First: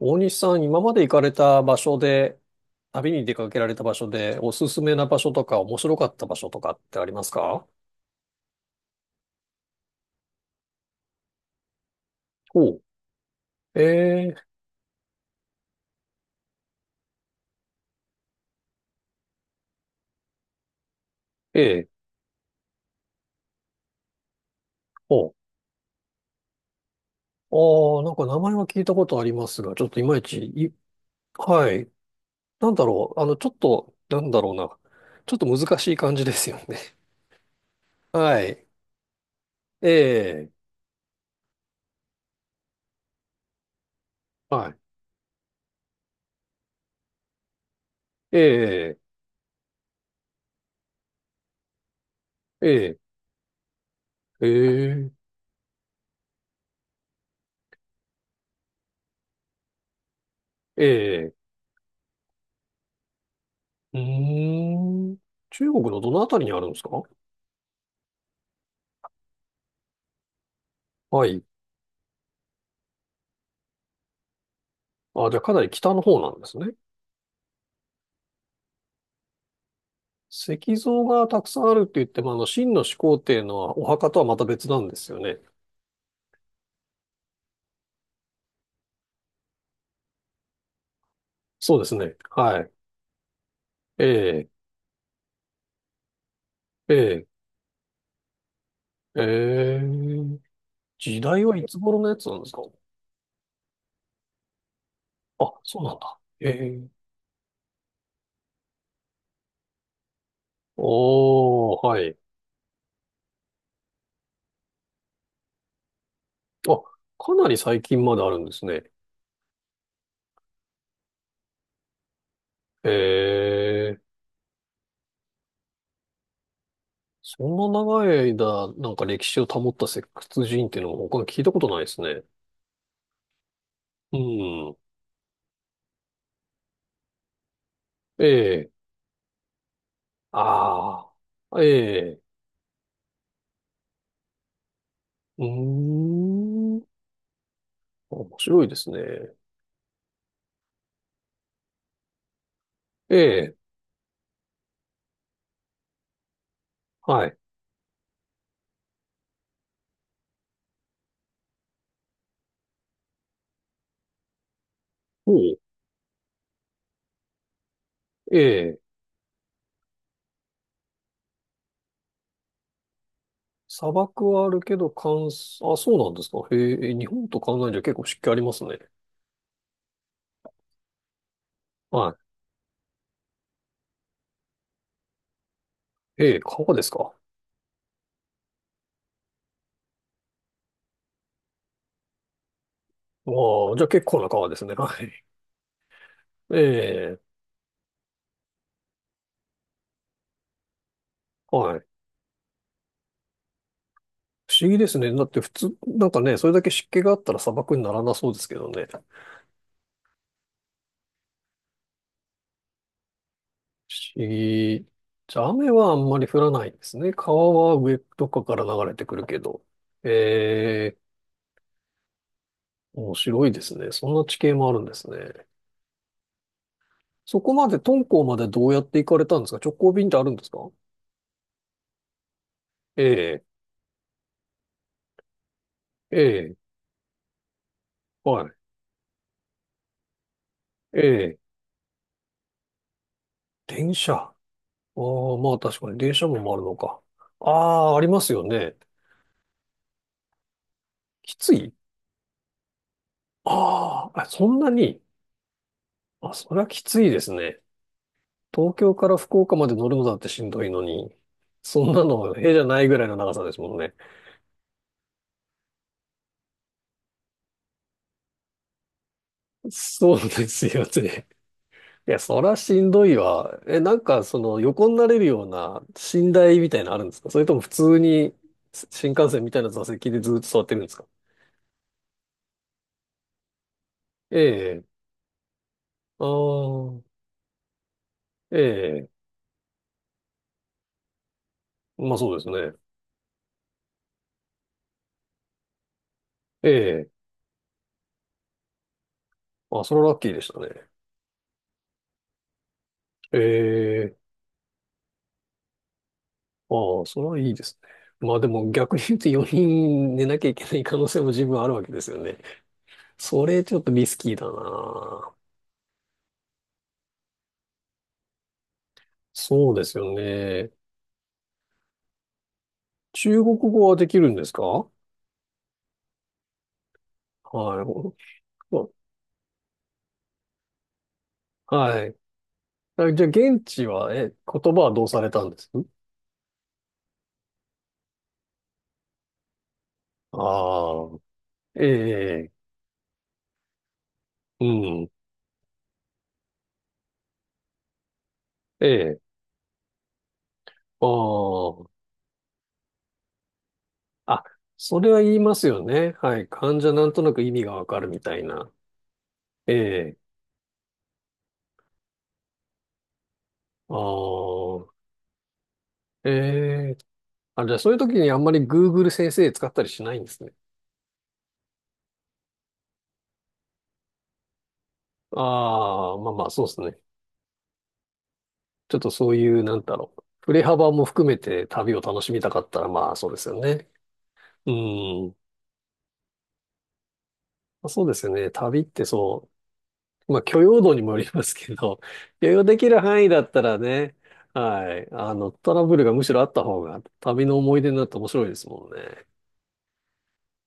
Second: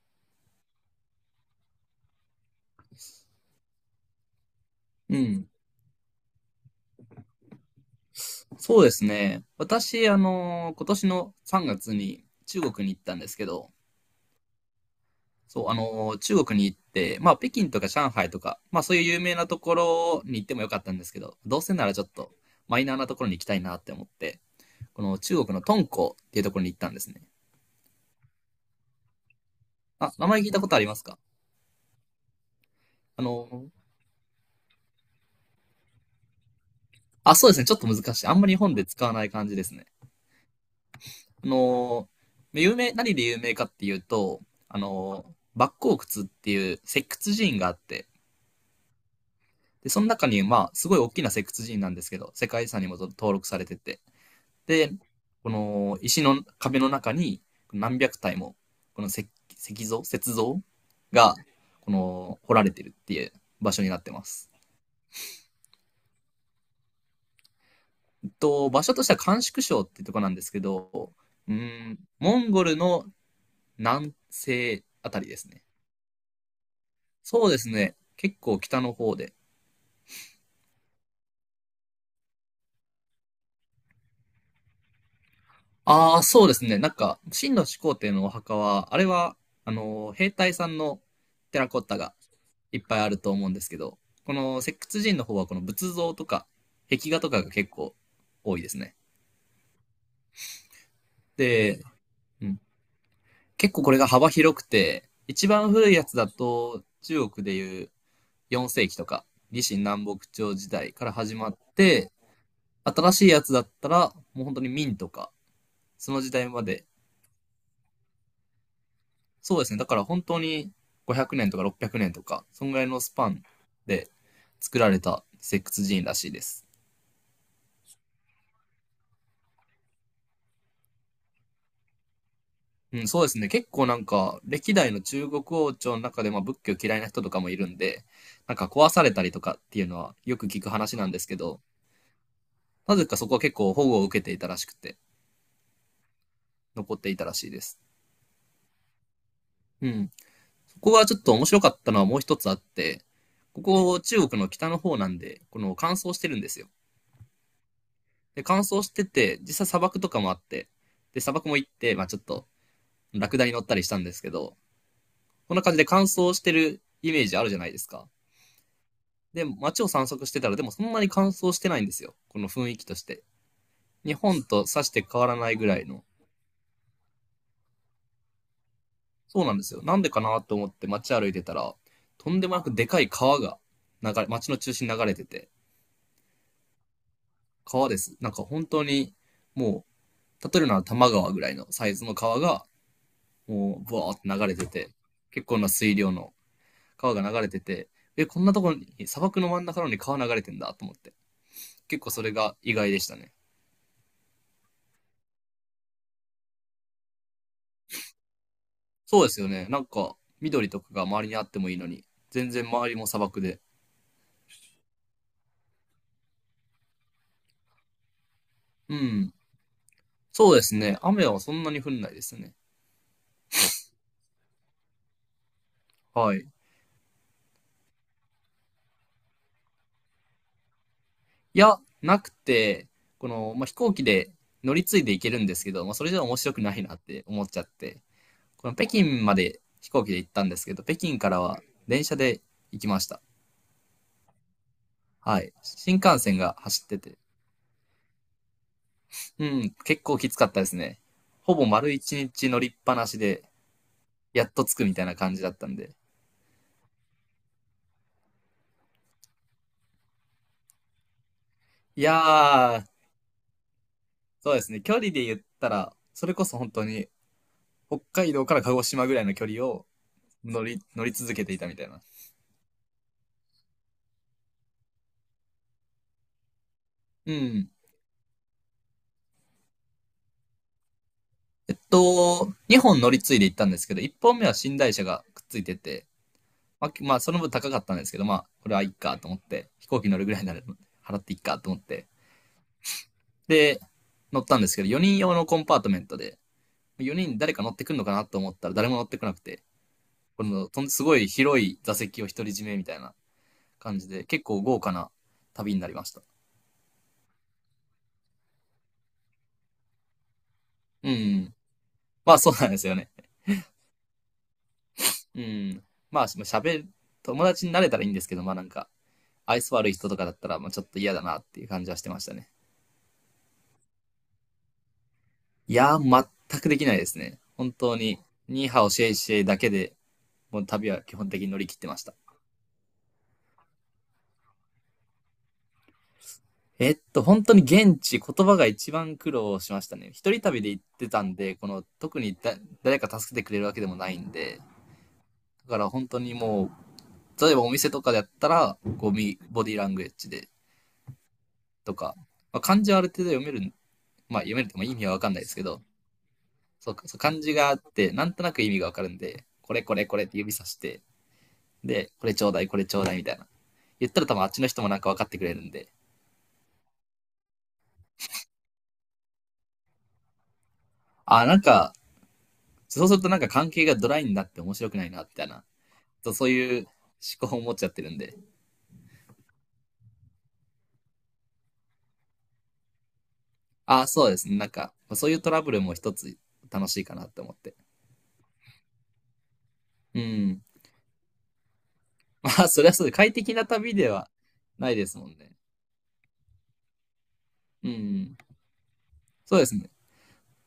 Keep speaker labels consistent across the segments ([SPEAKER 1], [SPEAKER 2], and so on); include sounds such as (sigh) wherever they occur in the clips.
[SPEAKER 1] 大西さん、今まで行かれた場所で、旅に出かけられた場所で、おすすめな
[SPEAKER 2] う
[SPEAKER 1] 場所と
[SPEAKER 2] ん。
[SPEAKER 1] か、面白かった場所とかってありますか？
[SPEAKER 2] そうですね。私、今年の3月に中
[SPEAKER 1] お
[SPEAKER 2] 国に行ったんですけど、
[SPEAKER 1] う。ええ、
[SPEAKER 2] 中国に行って、まあ、北京とか上海とか、まあ、そういう有名なところに行ってもよかったんですけど、どうせな
[SPEAKER 1] ええ、
[SPEAKER 2] らちょっとマイナーなところに行きたいなって思って、この
[SPEAKER 1] お
[SPEAKER 2] 中
[SPEAKER 1] う。
[SPEAKER 2] 国の敦煌っていうところに行ったんですね。
[SPEAKER 1] ああ、なんか名前は聞いたことありますが、ちょっとい
[SPEAKER 2] あ、
[SPEAKER 1] まい
[SPEAKER 2] 名前
[SPEAKER 1] ち、
[SPEAKER 2] 聞いたことありますか？
[SPEAKER 1] はい。なんだろう。
[SPEAKER 2] あ
[SPEAKER 1] ちょっ
[SPEAKER 2] の、
[SPEAKER 1] と、なんだろうな。ちょっと難しい感じですよね。
[SPEAKER 2] あ、そうですね。ちょっと
[SPEAKER 1] (laughs)
[SPEAKER 2] 難しい。あ
[SPEAKER 1] は
[SPEAKER 2] んまり日
[SPEAKER 1] い。
[SPEAKER 2] 本で使わない感じですね。
[SPEAKER 1] ええ。
[SPEAKER 2] あの、有名、何で有名かっていうと、
[SPEAKER 1] はい。
[SPEAKER 2] 莫高窟っていう石窟寺院があって、
[SPEAKER 1] ええ。
[SPEAKER 2] で、その中に、まあ、すごい大きな石窟寺院なんですけど、世界遺産にも
[SPEAKER 1] ええ。
[SPEAKER 2] 登録されてて、で、
[SPEAKER 1] ええ。
[SPEAKER 2] この石の壁の中に何百体も、この石像雪像
[SPEAKER 1] ええ。
[SPEAKER 2] が、この、掘られてるっていう場所にな
[SPEAKER 1] う
[SPEAKER 2] ってま
[SPEAKER 1] ー
[SPEAKER 2] す。
[SPEAKER 1] ん。中国のどのあたりにあるんですか？
[SPEAKER 2] えっと、場所としては甘粛省っていうとこなんですけど、
[SPEAKER 1] はい。
[SPEAKER 2] うん、モンゴルの南西あたり
[SPEAKER 1] あ、じ
[SPEAKER 2] で
[SPEAKER 1] ゃあ
[SPEAKER 2] す
[SPEAKER 1] かな
[SPEAKER 2] ね。
[SPEAKER 1] り北の方なんですね。
[SPEAKER 2] そうですね。結構北の方で、
[SPEAKER 1] 石像がたくさんあるって言っても、秦の始皇帝のお墓とはまた別なんですよね。
[SPEAKER 2] ああ、そうですね。なんか、秦の始皇帝のお墓は、あれは、兵隊さんのテラ
[SPEAKER 1] そう
[SPEAKER 2] コッ
[SPEAKER 1] です
[SPEAKER 2] タが
[SPEAKER 1] ね。はい。
[SPEAKER 2] いっぱいあると思うんですけど、
[SPEAKER 1] え
[SPEAKER 2] こ
[SPEAKER 1] え、
[SPEAKER 2] の石窟人の方は、この仏像とか、
[SPEAKER 1] え
[SPEAKER 2] 壁画
[SPEAKER 1] え、
[SPEAKER 2] とかが結構多いですね。
[SPEAKER 1] ええ、時代はいつ
[SPEAKER 2] で、
[SPEAKER 1] 頃のやつなん
[SPEAKER 2] う
[SPEAKER 1] です
[SPEAKER 2] ん、
[SPEAKER 1] か？
[SPEAKER 2] 結構これが幅広くて、一
[SPEAKER 1] あ、
[SPEAKER 2] 番
[SPEAKER 1] そう
[SPEAKER 2] 古い
[SPEAKER 1] なん
[SPEAKER 2] やつ
[SPEAKER 1] だ。
[SPEAKER 2] だ
[SPEAKER 1] え
[SPEAKER 2] と、
[SPEAKER 1] え、
[SPEAKER 2] 中国でいう4世紀とか、李信南北朝時代から始まっ
[SPEAKER 1] おー、は
[SPEAKER 2] て、
[SPEAKER 1] い。
[SPEAKER 2] 新しいやつだったら、もう本当に明とか、その時代ま
[SPEAKER 1] あ、
[SPEAKER 2] で。
[SPEAKER 1] かなり最近まであるんですね。
[SPEAKER 2] そうですね。だから本当に500年とか600年とか、そんぐらい
[SPEAKER 1] え
[SPEAKER 2] のスパン
[SPEAKER 1] え、
[SPEAKER 2] で作られた石窟寺院らしいです。
[SPEAKER 1] そんな長い間、なんか歴史を保った石窟人っていうのも他に聞いたことないですね。
[SPEAKER 2] うん、そうですね。結構なん
[SPEAKER 1] う
[SPEAKER 2] か、歴
[SPEAKER 1] ん。
[SPEAKER 2] 代の中国王朝の中で、まあ仏教嫌いな人とかもいるんで、
[SPEAKER 1] え
[SPEAKER 2] なんか
[SPEAKER 1] え、
[SPEAKER 2] 壊されたりとかっていうのはよく聞く話なん
[SPEAKER 1] あ
[SPEAKER 2] ですけ
[SPEAKER 1] あ。
[SPEAKER 2] ど、
[SPEAKER 1] ええ。
[SPEAKER 2] なぜかそこは結構保護を受けていたらしくて、
[SPEAKER 1] うーん。
[SPEAKER 2] 残っていたらしいです。
[SPEAKER 1] 面白いですね。
[SPEAKER 2] うん。そこがちょっと面白かったのはもう一つあって、
[SPEAKER 1] ええ、
[SPEAKER 2] ここ中国の北の方なんで、この乾燥してるんですよ。
[SPEAKER 1] はい。
[SPEAKER 2] で、乾燥してて、実際砂漠とかもあって、で、砂漠も行って、まあちょっと、ラクダに乗ったりしたんですけど、
[SPEAKER 1] お
[SPEAKER 2] こん
[SPEAKER 1] う。
[SPEAKER 2] な感じで乾燥してるイメージあるじゃないですか。
[SPEAKER 1] ええ、
[SPEAKER 2] で、街を散策してたら、でもそんなに乾燥してないんですよ。この雰囲気として。
[SPEAKER 1] 砂
[SPEAKER 2] 日
[SPEAKER 1] 漠
[SPEAKER 2] 本
[SPEAKER 1] はある
[SPEAKER 2] と
[SPEAKER 1] け
[SPEAKER 2] さ
[SPEAKER 1] ど、
[SPEAKER 2] して
[SPEAKER 1] 乾
[SPEAKER 2] 変わらないぐ
[SPEAKER 1] 燥、あ、
[SPEAKER 2] らい
[SPEAKER 1] そう
[SPEAKER 2] の。
[SPEAKER 1] なんですか。へえ、日本と考えじゃ結構湿気ありますね。
[SPEAKER 2] そうなんですよ。なんでかなと思って街歩いてたら、
[SPEAKER 1] は
[SPEAKER 2] とんでもなくでかい川が流れ、街の中心に流れてて、
[SPEAKER 1] い。ええ、川ですか。
[SPEAKER 2] 川です。なんか本当に、も例えるなら多摩川ぐらいのサイズの川が、
[SPEAKER 1] ああ、
[SPEAKER 2] も
[SPEAKER 1] じ
[SPEAKER 2] う、
[SPEAKER 1] ゃあ
[SPEAKER 2] ブ
[SPEAKER 1] 結
[SPEAKER 2] ワーっ
[SPEAKER 1] 構
[SPEAKER 2] て
[SPEAKER 1] な
[SPEAKER 2] 流
[SPEAKER 1] 川
[SPEAKER 2] れ
[SPEAKER 1] です
[SPEAKER 2] て
[SPEAKER 1] ね。(laughs) は
[SPEAKER 2] て、
[SPEAKER 1] い。
[SPEAKER 2] 結構な水量の
[SPEAKER 1] え
[SPEAKER 2] 川
[SPEAKER 1] え、
[SPEAKER 2] が流れてて、え、こんなところに、砂漠の真ん中なのに川流れてんだと思って。
[SPEAKER 1] はい。
[SPEAKER 2] 結構それが意外でしたね。
[SPEAKER 1] 不思議ですね。だって普通、なんかね、それだけ湿気があったら砂漠にならなそうですけどね。不
[SPEAKER 2] そうですよね。なんか、緑とかが周りにあってもいいのに、全然周りも砂漠で。
[SPEAKER 1] 思議。じゃあ雨はあんまり降らないんですね。川は上とかから流れ
[SPEAKER 2] う
[SPEAKER 1] てくる
[SPEAKER 2] ん。
[SPEAKER 1] けど。
[SPEAKER 2] そうです
[SPEAKER 1] え
[SPEAKER 2] ね。
[SPEAKER 1] え。
[SPEAKER 2] 雨はそんなに降んないですね。
[SPEAKER 1] 面白いですね。そんな地形もあるんですね。
[SPEAKER 2] はい。い
[SPEAKER 1] そこまで、敦煌までどうやって行かれたんですか？直行便ってあるんですか？
[SPEAKER 2] や、なくて、
[SPEAKER 1] え
[SPEAKER 2] こ
[SPEAKER 1] え、
[SPEAKER 2] の、まあ、飛行機で乗り継いで行けるんですけど、まあ、それじ
[SPEAKER 1] え
[SPEAKER 2] ゃ面白
[SPEAKER 1] え、
[SPEAKER 2] くないなって思っちゃって、
[SPEAKER 1] はい。
[SPEAKER 2] この北京まで飛行機で行ったんですけど、北
[SPEAKER 1] え
[SPEAKER 2] 京か
[SPEAKER 1] え、
[SPEAKER 2] らは電車で行きました。
[SPEAKER 1] 電車。ああ、
[SPEAKER 2] はい。
[SPEAKER 1] まあ確か
[SPEAKER 2] 新
[SPEAKER 1] に電
[SPEAKER 2] 幹
[SPEAKER 1] 車も
[SPEAKER 2] 線
[SPEAKER 1] 回
[SPEAKER 2] が
[SPEAKER 1] るの
[SPEAKER 2] 走って
[SPEAKER 1] か。
[SPEAKER 2] て、
[SPEAKER 1] ああ、ありますよね。
[SPEAKER 2] うん、結構きつかったですね。
[SPEAKER 1] きつ
[SPEAKER 2] ほぼ
[SPEAKER 1] い？
[SPEAKER 2] 丸一日乗りっぱなしで、
[SPEAKER 1] あーあ、あ
[SPEAKER 2] や
[SPEAKER 1] そ
[SPEAKER 2] っ
[SPEAKER 1] ん
[SPEAKER 2] と
[SPEAKER 1] な
[SPEAKER 2] 着くみ
[SPEAKER 1] に。
[SPEAKER 2] たいな感じだったんで。
[SPEAKER 1] あ、そりゃきついですね。東京から福岡まで乗るのだってしんどいのに。そん
[SPEAKER 2] い
[SPEAKER 1] な
[SPEAKER 2] や
[SPEAKER 1] の、ええじゃないぐ
[SPEAKER 2] ー、
[SPEAKER 1] らいの長さですもんね。
[SPEAKER 2] そうですね。距離で言ったら、それこそ本当に、北海道から鹿児島ぐらいの距離を
[SPEAKER 1] そうで
[SPEAKER 2] 乗
[SPEAKER 1] す
[SPEAKER 2] り、
[SPEAKER 1] よ
[SPEAKER 2] 乗り
[SPEAKER 1] ね。
[SPEAKER 2] 続けていたみたいな。
[SPEAKER 1] いや、そらしんどいわ。なんか、横になれるような寝台みたいなのあるんですか？
[SPEAKER 2] う
[SPEAKER 1] それとも普
[SPEAKER 2] ん。
[SPEAKER 1] 通に新幹線みたいな座席でずっと座ってるんですか？
[SPEAKER 2] えっと、2本乗り継いで行ったんですけど、1
[SPEAKER 1] え
[SPEAKER 2] 本目は寝台
[SPEAKER 1] え。
[SPEAKER 2] 車がくっついてて、
[SPEAKER 1] あ
[SPEAKER 2] まあ、
[SPEAKER 1] あ、
[SPEAKER 2] きまあ、その分高かったんですけど、まあ、
[SPEAKER 1] え
[SPEAKER 2] これはいい
[SPEAKER 1] え。
[SPEAKER 2] かと思って、飛行機乗るぐらいなら払っていいかと思って。
[SPEAKER 1] まあそうですね。
[SPEAKER 2] で、乗ったんですけど、4人用のコンパートメントで、
[SPEAKER 1] ええ。
[SPEAKER 2] 4人誰か乗ってくんのかなと思ったら誰も乗ってこなくて、
[SPEAKER 1] あ、それはラッキーで
[SPEAKER 2] こ
[SPEAKER 1] した
[SPEAKER 2] の
[SPEAKER 1] ね。
[SPEAKER 2] とんすごい広い座席を独り占めみたいな
[SPEAKER 1] え
[SPEAKER 2] 感じ
[SPEAKER 1] え。
[SPEAKER 2] で、結構豪華な旅になりました。
[SPEAKER 1] ああ、それはいいですね。まあでも逆に言うと4人寝なきゃいけない可能
[SPEAKER 2] う
[SPEAKER 1] 性も十
[SPEAKER 2] ん。
[SPEAKER 1] 分あるわけですよ
[SPEAKER 2] ま
[SPEAKER 1] ね。
[SPEAKER 2] あそうなんですよね。
[SPEAKER 1] それちょっとリスキーだな。
[SPEAKER 2] うん。まあ喋る、友達になれたらいいんですけど、まあなんか、愛
[SPEAKER 1] そう
[SPEAKER 2] 想
[SPEAKER 1] で
[SPEAKER 2] 悪い
[SPEAKER 1] す
[SPEAKER 2] 人
[SPEAKER 1] よ
[SPEAKER 2] とかだったら、ま
[SPEAKER 1] ね。
[SPEAKER 2] あちょっと嫌だなっていう感じはしてましたね。
[SPEAKER 1] 中国語はできるんですか？は
[SPEAKER 2] いやー、全くできないですね。本当に、ニーハ
[SPEAKER 1] い。
[SPEAKER 2] オシェイシェイだけで、もう旅は基本的に乗り切ってまし
[SPEAKER 1] はい。
[SPEAKER 2] た。
[SPEAKER 1] あ、じゃあ、現地は、言葉はどうされたんです？
[SPEAKER 2] えっと、本当に現地、言葉が一番苦労しましたね。一人旅で行っ
[SPEAKER 1] あ
[SPEAKER 2] て
[SPEAKER 1] あ、
[SPEAKER 2] たんで、この、特に
[SPEAKER 1] ええ、
[SPEAKER 2] だ、誰か助けてくれるわけでもないんで、
[SPEAKER 1] う
[SPEAKER 2] だ
[SPEAKER 1] ん、
[SPEAKER 2] から本当に例えばお店とかだったら、
[SPEAKER 1] え
[SPEAKER 2] こう、
[SPEAKER 1] え、
[SPEAKER 2] みボディーラングエッジで、
[SPEAKER 1] あ
[SPEAKER 2] とか、まあ、漢字はある程度読める、
[SPEAKER 1] あ、
[SPEAKER 2] まあ
[SPEAKER 1] あ、
[SPEAKER 2] 読めるっても意
[SPEAKER 1] そ
[SPEAKER 2] 味
[SPEAKER 1] れ
[SPEAKER 2] はわ
[SPEAKER 1] は
[SPEAKER 2] かん
[SPEAKER 1] 言い
[SPEAKER 2] ないで
[SPEAKER 1] ま
[SPEAKER 2] すけ
[SPEAKER 1] すよ
[SPEAKER 2] ど、
[SPEAKER 1] ね。はい。患
[SPEAKER 2] そ
[SPEAKER 1] 者
[SPEAKER 2] う
[SPEAKER 1] な
[SPEAKER 2] か、
[SPEAKER 1] ん
[SPEAKER 2] そう
[SPEAKER 1] とな
[SPEAKER 2] 漢
[SPEAKER 1] く意
[SPEAKER 2] 字
[SPEAKER 1] 味
[SPEAKER 2] があ
[SPEAKER 1] が
[SPEAKER 2] っ
[SPEAKER 1] わかる
[SPEAKER 2] て、
[SPEAKER 1] み
[SPEAKER 2] なん
[SPEAKER 1] た
[SPEAKER 2] と
[SPEAKER 1] い
[SPEAKER 2] なく意
[SPEAKER 1] な。
[SPEAKER 2] 味がわかるんで、
[SPEAKER 1] え
[SPEAKER 2] これこれ
[SPEAKER 1] え、
[SPEAKER 2] これって指さして、で、これちょうだい、これちょうだいみたいな。
[SPEAKER 1] あ
[SPEAKER 2] 言ったら多分あっちの人もな
[SPEAKER 1] あ、
[SPEAKER 2] んか分かってくれるんで、
[SPEAKER 1] ええ、あ、じゃあ、そういう時にあんまり Google 先生使ったりしないんですね。
[SPEAKER 2] あー、なんか、そうするとなんか関係がドライになって面白くないな、みたいな。
[SPEAKER 1] ああ、まあ
[SPEAKER 2] と
[SPEAKER 1] ま
[SPEAKER 2] そ
[SPEAKER 1] あ、
[SPEAKER 2] う
[SPEAKER 1] そうです
[SPEAKER 2] いう
[SPEAKER 1] ね。
[SPEAKER 2] 思考を持っちゃってるんで。
[SPEAKER 1] ちょっとそういう、なんだろう。振れ幅も含めて旅を楽しみたかったら、まあ、そうですよね。
[SPEAKER 2] あ、そうですね。なん
[SPEAKER 1] う
[SPEAKER 2] か、そうい
[SPEAKER 1] ん。
[SPEAKER 2] うトラブルも一つ楽しいかなって思って。
[SPEAKER 1] そうですよね。旅ってそ
[SPEAKER 2] う
[SPEAKER 1] う、まあ、許
[SPEAKER 2] ん。
[SPEAKER 1] 容度にもよりますけど、(laughs)
[SPEAKER 2] (laughs)
[SPEAKER 1] 許
[SPEAKER 2] ま
[SPEAKER 1] 容
[SPEAKER 2] あ、
[SPEAKER 1] で
[SPEAKER 2] それ
[SPEAKER 1] き
[SPEAKER 2] は
[SPEAKER 1] る
[SPEAKER 2] そうで、
[SPEAKER 1] 範囲
[SPEAKER 2] 快
[SPEAKER 1] だっ
[SPEAKER 2] 適
[SPEAKER 1] た
[SPEAKER 2] な
[SPEAKER 1] ら
[SPEAKER 2] 旅で
[SPEAKER 1] ね、
[SPEAKER 2] はな
[SPEAKER 1] は
[SPEAKER 2] いで
[SPEAKER 1] い、
[SPEAKER 2] すもんね。
[SPEAKER 1] トラブルがむしろあった方が、旅の思い
[SPEAKER 2] う
[SPEAKER 1] 出になって面
[SPEAKER 2] ん。
[SPEAKER 1] 白いですもんね。
[SPEAKER 2] そうですね。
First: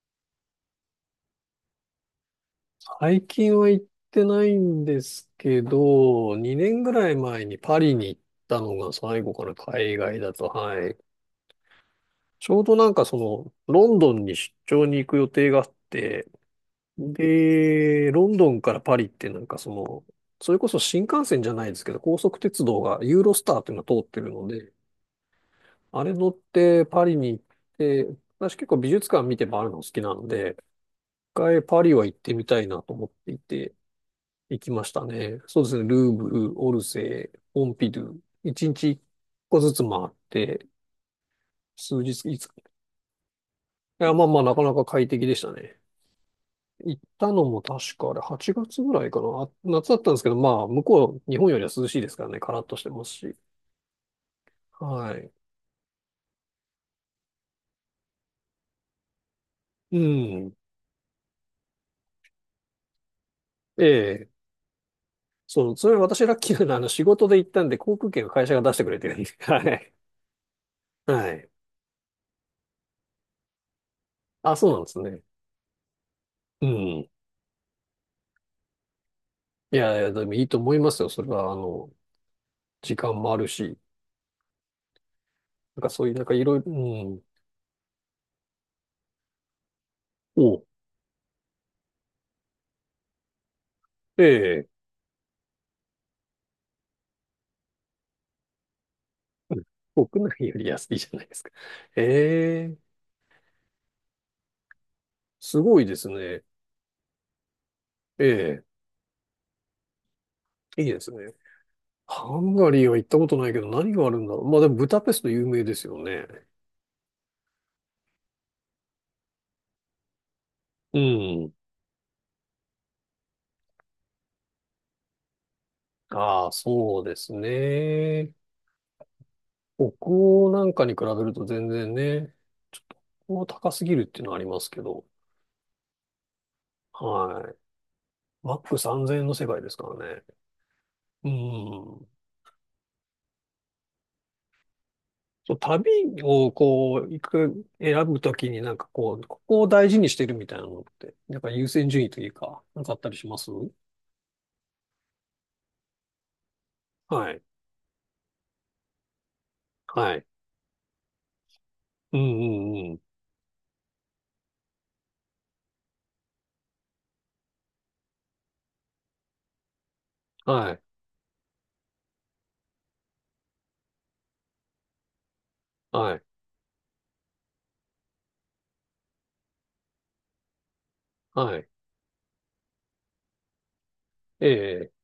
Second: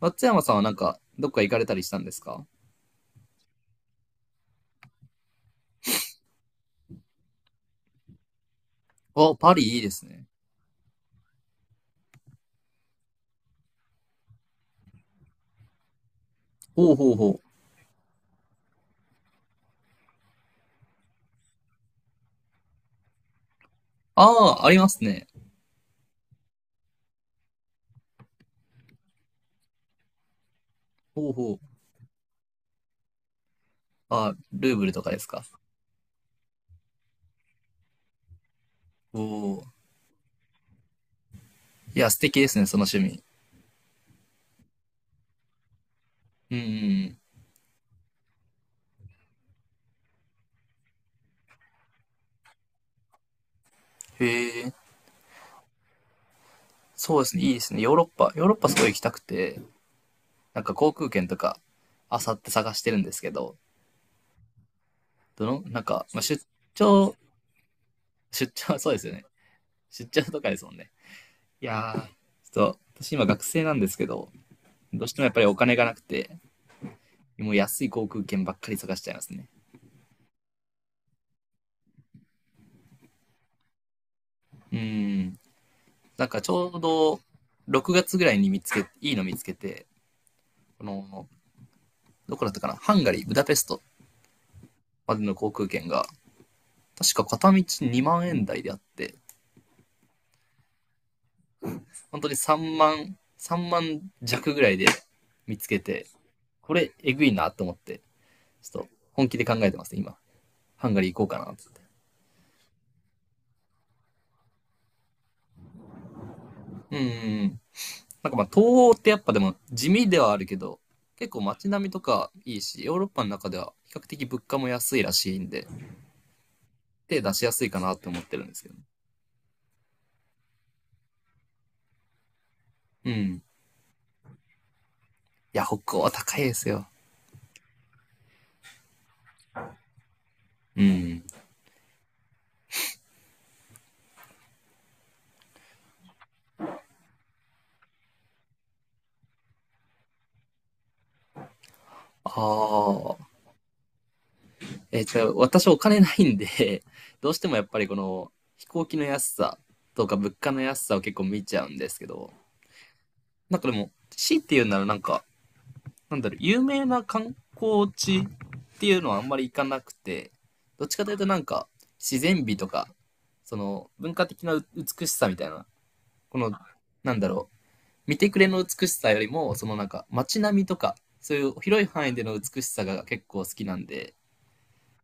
[SPEAKER 2] 松山さんはなんか、どっか行かれたりしたんですか？
[SPEAKER 1] 最近は行ってないんですけど、2年ぐらい前にパリに行ったのが最後
[SPEAKER 2] あ、
[SPEAKER 1] かな、
[SPEAKER 2] パリいいで
[SPEAKER 1] 海
[SPEAKER 2] す
[SPEAKER 1] 外
[SPEAKER 2] ね。
[SPEAKER 1] だと、はい。ちょうどなんかその、ロンドンに出張に行く予定があって、
[SPEAKER 2] ほうほうほう。
[SPEAKER 1] で、ロンドンからパリってなんかその、それこそ新幹線じゃないですけど、高速鉄道がユーロスターっていうのが通ってるの
[SPEAKER 2] ああ、あ
[SPEAKER 1] で、
[SPEAKER 2] りますね。
[SPEAKER 1] あれ乗ってパリに行って、私結構美術館見て回るの好きなので、
[SPEAKER 2] ほう
[SPEAKER 1] 一
[SPEAKER 2] ほ
[SPEAKER 1] 回
[SPEAKER 2] う。
[SPEAKER 1] パリは行ってみたいなと思っていて、
[SPEAKER 2] あ、
[SPEAKER 1] 行き
[SPEAKER 2] ルー
[SPEAKER 1] ま
[SPEAKER 2] ブ
[SPEAKER 1] し
[SPEAKER 2] ルと
[SPEAKER 1] た
[SPEAKER 2] かです
[SPEAKER 1] ね。
[SPEAKER 2] か？
[SPEAKER 1] そうですね、ルーブル、オルセー、ポンピドゥ、一日一
[SPEAKER 2] お
[SPEAKER 1] 個
[SPEAKER 2] お。
[SPEAKER 1] ずつ回って、
[SPEAKER 2] い
[SPEAKER 1] 数日、
[SPEAKER 2] や、素
[SPEAKER 1] い
[SPEAKER 2] 敵
[SPEAKER 1] つ、い
[SPEAKER 2] ですね、その趣味。
[SPEAKER 1] や、まあまあなかなか快適でしたね。
[SPEAKER 2] うんう
[SPEAKER 1] 行った
[SPEAKER 2] ん
[SPEAKER 1] のも確かあれ8月ぐらいかな。あ、夏だったんですけど、まあ向こう、日本よりは涼しいですからね、カラッとしてますし。
[SPEAKER 2] うん。へえ、
[SPEAKER 1] はい。
[SPEAKER 2] そうですね、いいですね。ヨーロッパ、ヨーロッパすごい行きたくて、
[SPEAKER 1] うん。
[SPEAKER 2] なんか航空券とか、あさって探してるんですけど、
[SPEAKER 1] ええ。
[SPEAKER 2] どの、
[SPEAKER 1] そう、
[SPEAKER 2] なん
[SPEAKER 1] それ
[SPEAKER 2] か、まあ、
[SPEAKER 1] 私ラッキーなのは、仕
[SPEAKER 2] 張、
[SPEAKER 1] 事で行ったんで、航空券は会
[SPEAKER 2] 出
[SPEAKER 1] 社が出し
[SPEAKER 2] 張、
[SPEAKER 1] てく
[SPEAKER 2] そう
[SPEAKER 1] れ
[SPEAKER 2] です
[SPEAKER 1] て
[SPEAKER 2] よ
[SPEAKER 1] るん
[SPEAKER 2] ね。
[SPEAKER 1] で。(laughs) はい。
[SPEAKER 2] 出張とかですもんね。
[SPEAKER 1] はい。
[SPEAKER 2] いやー、ちょっと、私今学生なんですけど、
[SPEAKER 1] あ、そうなんです
[SPEAKER 2] どうして
[SPEAKER 1] ね。
[SPEAKER 2] もやっぱりお金がなくて、
[SPEAKER 1] うん。
[SPEAKER 2] もう安い航空券ばっかり探しちゃいますね。
[SPEAKER 1] いやいや、でもいいと思いますよ。それは、時間もあるし、
[SPEAKER 2] うーん。
[SPEAKER 1] なんかそういう、なん
[SPEAKER 2] なん
[SPEAKER 1] か
[SPEAKER 2] か
[SPEAKER 1] い
[SPEAKER 2] ち
[SPEAKER 1] ろいろ、
[SPEAKER 2] ょう
[SPEAKER 1] う
[SPEAKER 2] ど、
[SPEAKER 1] ん。
[SPEAKER 2] 6月ぐらいに見つけ、いいの見つけて、
[SPEAKER 1] お、
[SPEAKER 2] この、どこだったかな、ハンガリー、ブダペスト
[SPEAKER 1] ええ、
[SPEAKER 2] までの航空券が、確か片道2万円台であって、
[SPEAKER 1] うん。国内より安いじゃないですか。
[SPEAKER 2] 本当に
[SPEAKER 1] ええ、
[SPEAKER 2] 3万弱ぐらいで見
[SPEAKER 1] す
[SPEAKER 2] つ
[SPEAKER 1] ご
[SPEAKER 2] け
[SPEAKER 1] いで
[SPEAKER 2] て、
[SPEAKER 1] すね。
[SPEAKER 2] これ、えぐいなと思って、
[SPEAKER 1] え
[SPEAKER 2] ちょっと本気で考えてますね、今。
[SPEAKER 1] え、い
[SPEAKER 2] ハ
[SPEAKER 1] い
[SPEAKER 2] ン
[SPEAKER 1] で
[SPEAKER 2] ガリ
[SPEAKER 1] す
[SPEAKER 2] ー行こう
[SPEAKER 1] ね。
[SPEAKER 2] かなって。
[SPEAKER 1] ハンガリーは行ったことないけど、何があるんだろう。まあでも、ブダペスト有名ですよね。
[SPEAKER 2] うんうんうん。なんかまあ、東欧ってやっぱでも地味ではあるけど、
[SPEAKER 1] う
[SPEAKER 2] 結構
[SPEAKER 1] ん。
[SPEAKER 2] 街並みとかいいし、ヨーロッパの中では比較的物価も安いらしいんで、
[SPEAKER 1] ああ、そうで
[SPEAKER 2] 手
[SPEAKER 1] す
[SPEAKER 2] 出しやすいかなって思っ
[SPEAKER 1] ね。
[SPEAKER 2] てるんですけどね。
[SPEAKER 1] 北欧なんかに比べると全然ね、ちょっと
[SPEAKER 2] う
[SPEAKER 1] 北
[SPEAKER 2] ん。い
[SPEAKER 1] 欧高すぎるっていうのはありますけど、
[SPEAKER 2] や、北欧は高いですよ。
[SPEAKER 1] はい。マック3000円の世界ですからね。
[SPEAKER 2] うん。
[SPEAKER 1] うん。そう、旅をこう、行く、選ぶときになんかこう、ここを大事にしてるみたいなのって、なんか優先順位とい
[SPEAKER 2] あ
[SPEAKER 1] うか、なんかあったりし
[SPEAKER 2] あ。
[SPEAKER 1] ます？
[SPEAKER 2] えっと、私お金ないんで、(laughs)
[SPEAKER 1] は
[SPEAKER 2] どうし
[SPEAKER 1] い。
[SPEAKER 2] てもやっぱりこの飛行機の安さと
[SPEAKER 1] は
[SPEAKER 2] か
[SPEAKER 1] い。
[SPEAKER 2] 物価の安さを結構見ちゃうんですけ
[SPEAKER 1] うん
[SPEAKER 2] ど、
[SPEAKER 1] うんうん。
[SPEAKER 2] なんかでも、C っていうならなんか、なんだろう、有名な観光地っていうのはあんまり行かなくて、
[SPEAKER 1] はい。
[SPEAKER 2] どっちかというとなんか自然美とか、その文化的な美しさみたいな、
[SPEAKER 1] はい。
[SPEAKER 2] この、なんだろう、見てくれの美しさよりも、そのなんか街並みとか、そうい
[SPEAKER 1] は
[SPEAKER 2] う
[SPEAKER 1] い。
[SPEAKER 2] 広い範囲での美しさが結構好きなんで、
[SPEAKER 1] ええ。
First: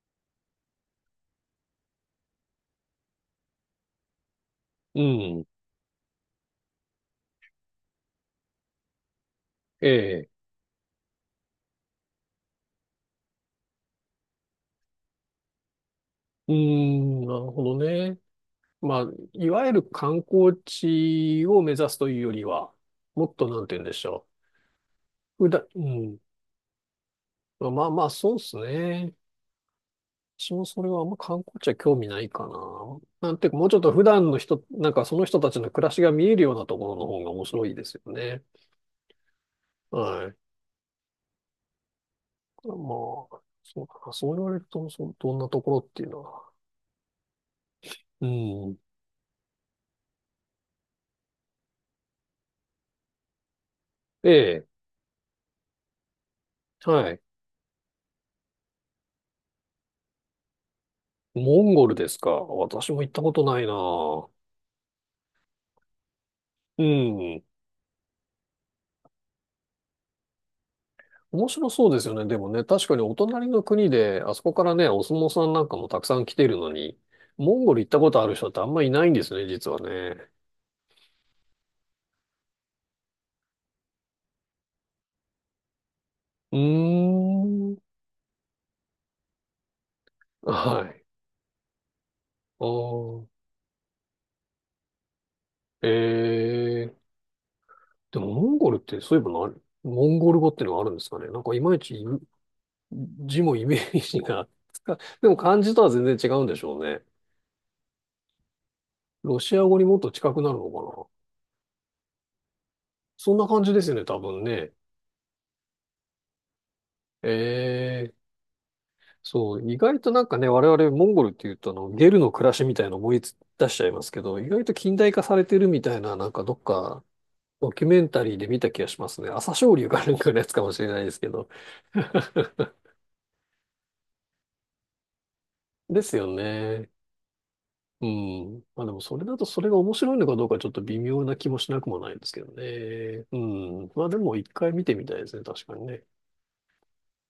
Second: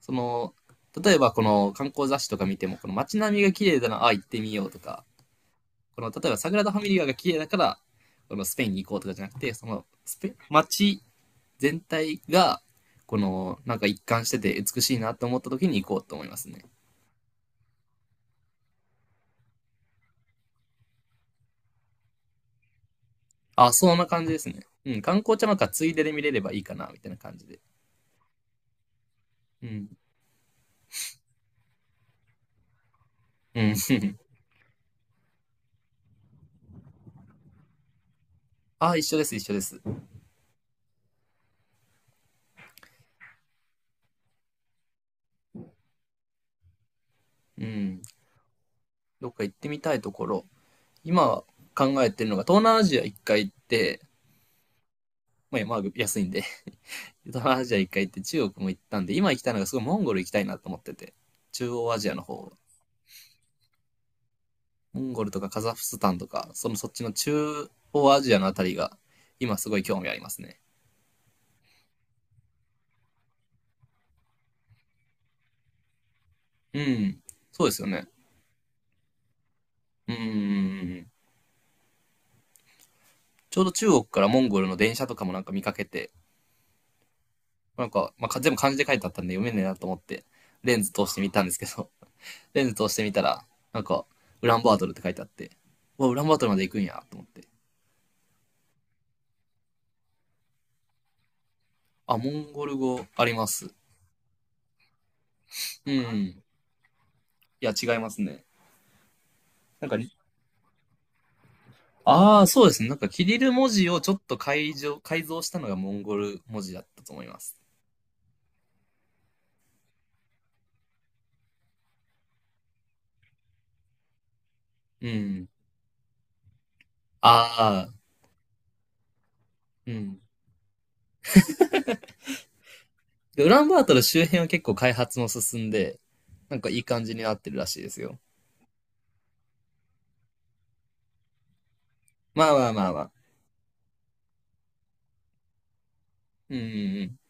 [SPEAKER 2] その、例えばこの観光雑誌とか見ても、この街並みが綺麗だな、ああ行ってみようと
[SPEAKER 1] う
[SPEAKER 2] か、
[SPEAKER 1] ん。
[SPEAKER 2] この例えばサグラダ・ファミリアが綺麗だから、このスペインに行こうとかじゃなくて、その
[SPEAKER 1] え
[SPEAKER 2] ス
[SPEAKER 1] え。
[SPEAKER 2] ペ、街全体が、このなんか一貫してて美しいなと思った時に行こうと思います
[SPEAKER 1] う
[SPEAKER 2] ね。
[SPEAKER 1] ん。なるほどね。まあ、いわゆる観光地を目指すというよりは、もっとなん
[SPEAKER 2] あ、
[SPEAKER 1] て言うん
[SPEAKER 2] そ
[SPEAKER 1] で
[SPEAKER 2] ん
[SPEAKER 1] し
[SPEAKER 2] な感
[SPEAKER 1] ょ
[SPEAKER 2] じですね。うん、観光
[SPEAKER 1] う。
[SPEAKER 2] 茶
[SPEAKER 1] 普
[SPEAKER 2] なん
[SPEAKER 1] 段、
[SPEAKER 2] か
[SPEAKER 1] う
[SPEAKER 2] ついでで
[SPEAKER 1] ん。
[SPEAKER 2] 見れればいいかな、みたいな感じで。
[SPEAKER 1] まあまあそうですね。
[SPEAKER 2] うん。
[SPEAKER 1] 私もそれはあんま観光地は興味ないかな。なんていうか、
[SPEAKER 2] う
[SPEAKER 1] もう
[SPEAKER 2] ん。
[SPEAKER 1] ちょっと普段
[SPEAKER 2] (laughs)
[SPEAKER 1] の人、なんかその人たちの暮らしが見えるようなところの方が面白いですよね。
[SPEAKER 2] あ、一緒です、一緒です。
[SPEAKER 1] はい。まあ、そうかな。そう言われると、そうどんなところっていうのは。
[SPEAKER 2] うん。
[SPEAKER 1] うん。
[SPEAKER 2] どっか行ってみたいところ。今考えてるのが、東南アジア一回行って、
[SPEAKER 1] ええ。
[SPEAKER 2] まあ、安いんで、
[SPEAKER 1] はい。
[SPEAKER 2] 東南アジア一回行って中国も行ったんで、今行きたいのがすごいモンゴル行きたいなと思ってて。
[SPEAKER 1] モ
[SPEAKER 2] 中
[SPEAKER 1] ンゴ
[SPEAKER 2] 央
[SPEAKER 1] ル
[SPEAKER 2] ア
[SPEAKER 1] で
[SPEAKER 2] ジア
[SPEAKER 1] す
[SPEAKER 2] の
[SPEAKER 1] か。
[SPEAKER 2] 方。
[SPEAKER 1] 私も行ったことないな。
[SPEAKER 2] モンゴルとかカザフスタンとか、その
[SPEAKER 1] う
[SPEAKER 2] そっちの
[SPEAKER 1] ん。
[SPEAKER 2] 中央アジアのあたりが、今すごい興味ありますね。
[SPEAKER 1] 面白そうですよね。でもね、確かにお隣の国で、あそこからね、お相撲さんなんかもたくさん来ているの
[SPEAKER 2] う
[SPEAKER 1] に、
[SPEAKER 2] ん。
[SPEAKER 1] モン
[SPEAKER 2] そうで
[SPEAKER 1] ゴル
[SPEAKER 2] す
[SPEAKER 1] 行っ
[SPEAKER 2] よ
[SPEAKER 1] た
[SPEAKER 2] ね。
[SPEAKER 1] ことある人ってあんまいないんですね、実は
[SPEAKER 2] う
[SPEAKER 1] ね。
[SPEAKER 2] ーん。ちょうど中国からモンゴルの電車とかもなんか見かけて、
[SPEAKER 1] うーん。
[SPEAKER 2] なんか、まあ、か全部漢字で書いてあったんで読めねえなと思って、レン
[SPEAKER 1] は
[SPEAKER 2] ズ
[SPEAKER 1] い。
[SPEAKER 2] 通してみたんですけど、(laughs) レ
[SPEAKER 1] あ
[SPEAKER 2] ンズ通してみた
[SPEAKER 1] ー、
[SPEAKER 2] ら、なんか、ウランバートルって書いてあって、うわ、ウランバートルまで行くん
[SPEAKER 1] えー。
[SPEAKER 2] や、と思って。
[SPEAKER 1] でも、モンゴルって、そういえばな、モンゴル語っていうのがあるんですかね。なんか、いまいち
[SPEAKER 2] あ、モンゴル語あり
[SPEAKER 1] 字
[SPEAKER 2] ま
[SPEAKER 1] もイ
[SPEAKER 2] す。
[SPEAKER 1] メージがでも漢字とは
[SPEAKER 2] う
[SPEAKER 1] 全然違
[SPEAKER 2] ん。
[SPEAKER 1] うんでしょうね。
[SPEAKER 2] いや、違いますね。
[SPEAKER 1] ロシア語に
[SPEAKER 2] なん
[SPEAKER 1] も
[SPEAKER 2] か
[SPEAKER 1] っ
[SPEAKER 2] に、
[SPEAKER 1] と近くなるのかな。
[SPEAKER 2] ああ、そうですね。なんか、キ
[SPEAKER 1] そん
[SPEAKER 2] リ
[SPEAKER 1] な
[SPEAKER 2] ル
[SPEAKER 1] 感
[SPEAKER 2] 文
[SPEAKER 1] じで
[SPEAKER 2] 字
[SPEAKER 1] すよ
[SPEAKER 2] を
[SPEAKER 1] ね、
[SPEAKER 2] ちょ
[SPEAKER 1] 多
[SPEAKER 2] っと
[SPEAKER 1] 分ね。
[SPEAKER 2] 改造したのがモンゴル文字だったと思います。
[SPEAKER 1] ええ。そう、意外となんかね、我々モンゴルっていうとあの、ゲルの暮らしみたいなの思い出しちゃいますけど、意外と近
[SPEAKER 2] う
[SPEAKER 1] 代化され
[SPEAKER 2] ん。
[SPEAKER 1] てるみたいな、なんかどっかドキュ
[SPEAKER 2] ああ、
[SPEAKER 1] メンタリーで見た気がしますね。朝青龍
[SPEAKER 2] う
[SPEAKER 1] かなん
[SPEAKER 2] ん。
[SPEAKER 1] かのやつかもしれないですけど。
[SPEAKER 2] で、ウランバートル周辺は結構開発も進んで、
[SPEAKER 1] ですよ
[SPEAKER 2] なんかいい
[SPEAKER 1] ね。
[SPEAKER 2] 感じになってるらしいです
[SPEAKER 1] う
[SPEAKER 2] よ。
[SPEAKER 1] ん。まあでもそれだとそれが面白いのかどうかちょっと微妙な気もしなくもないですけ
[SPEAKER 2] ま
[SPEAKER 1] ど
[SPEAKER 2] あまあまあまあ。
[SPEAKER 1] ね。うん。まあでも一回見てみたいですね、確かにね。
[SPEAKER 2] うんうん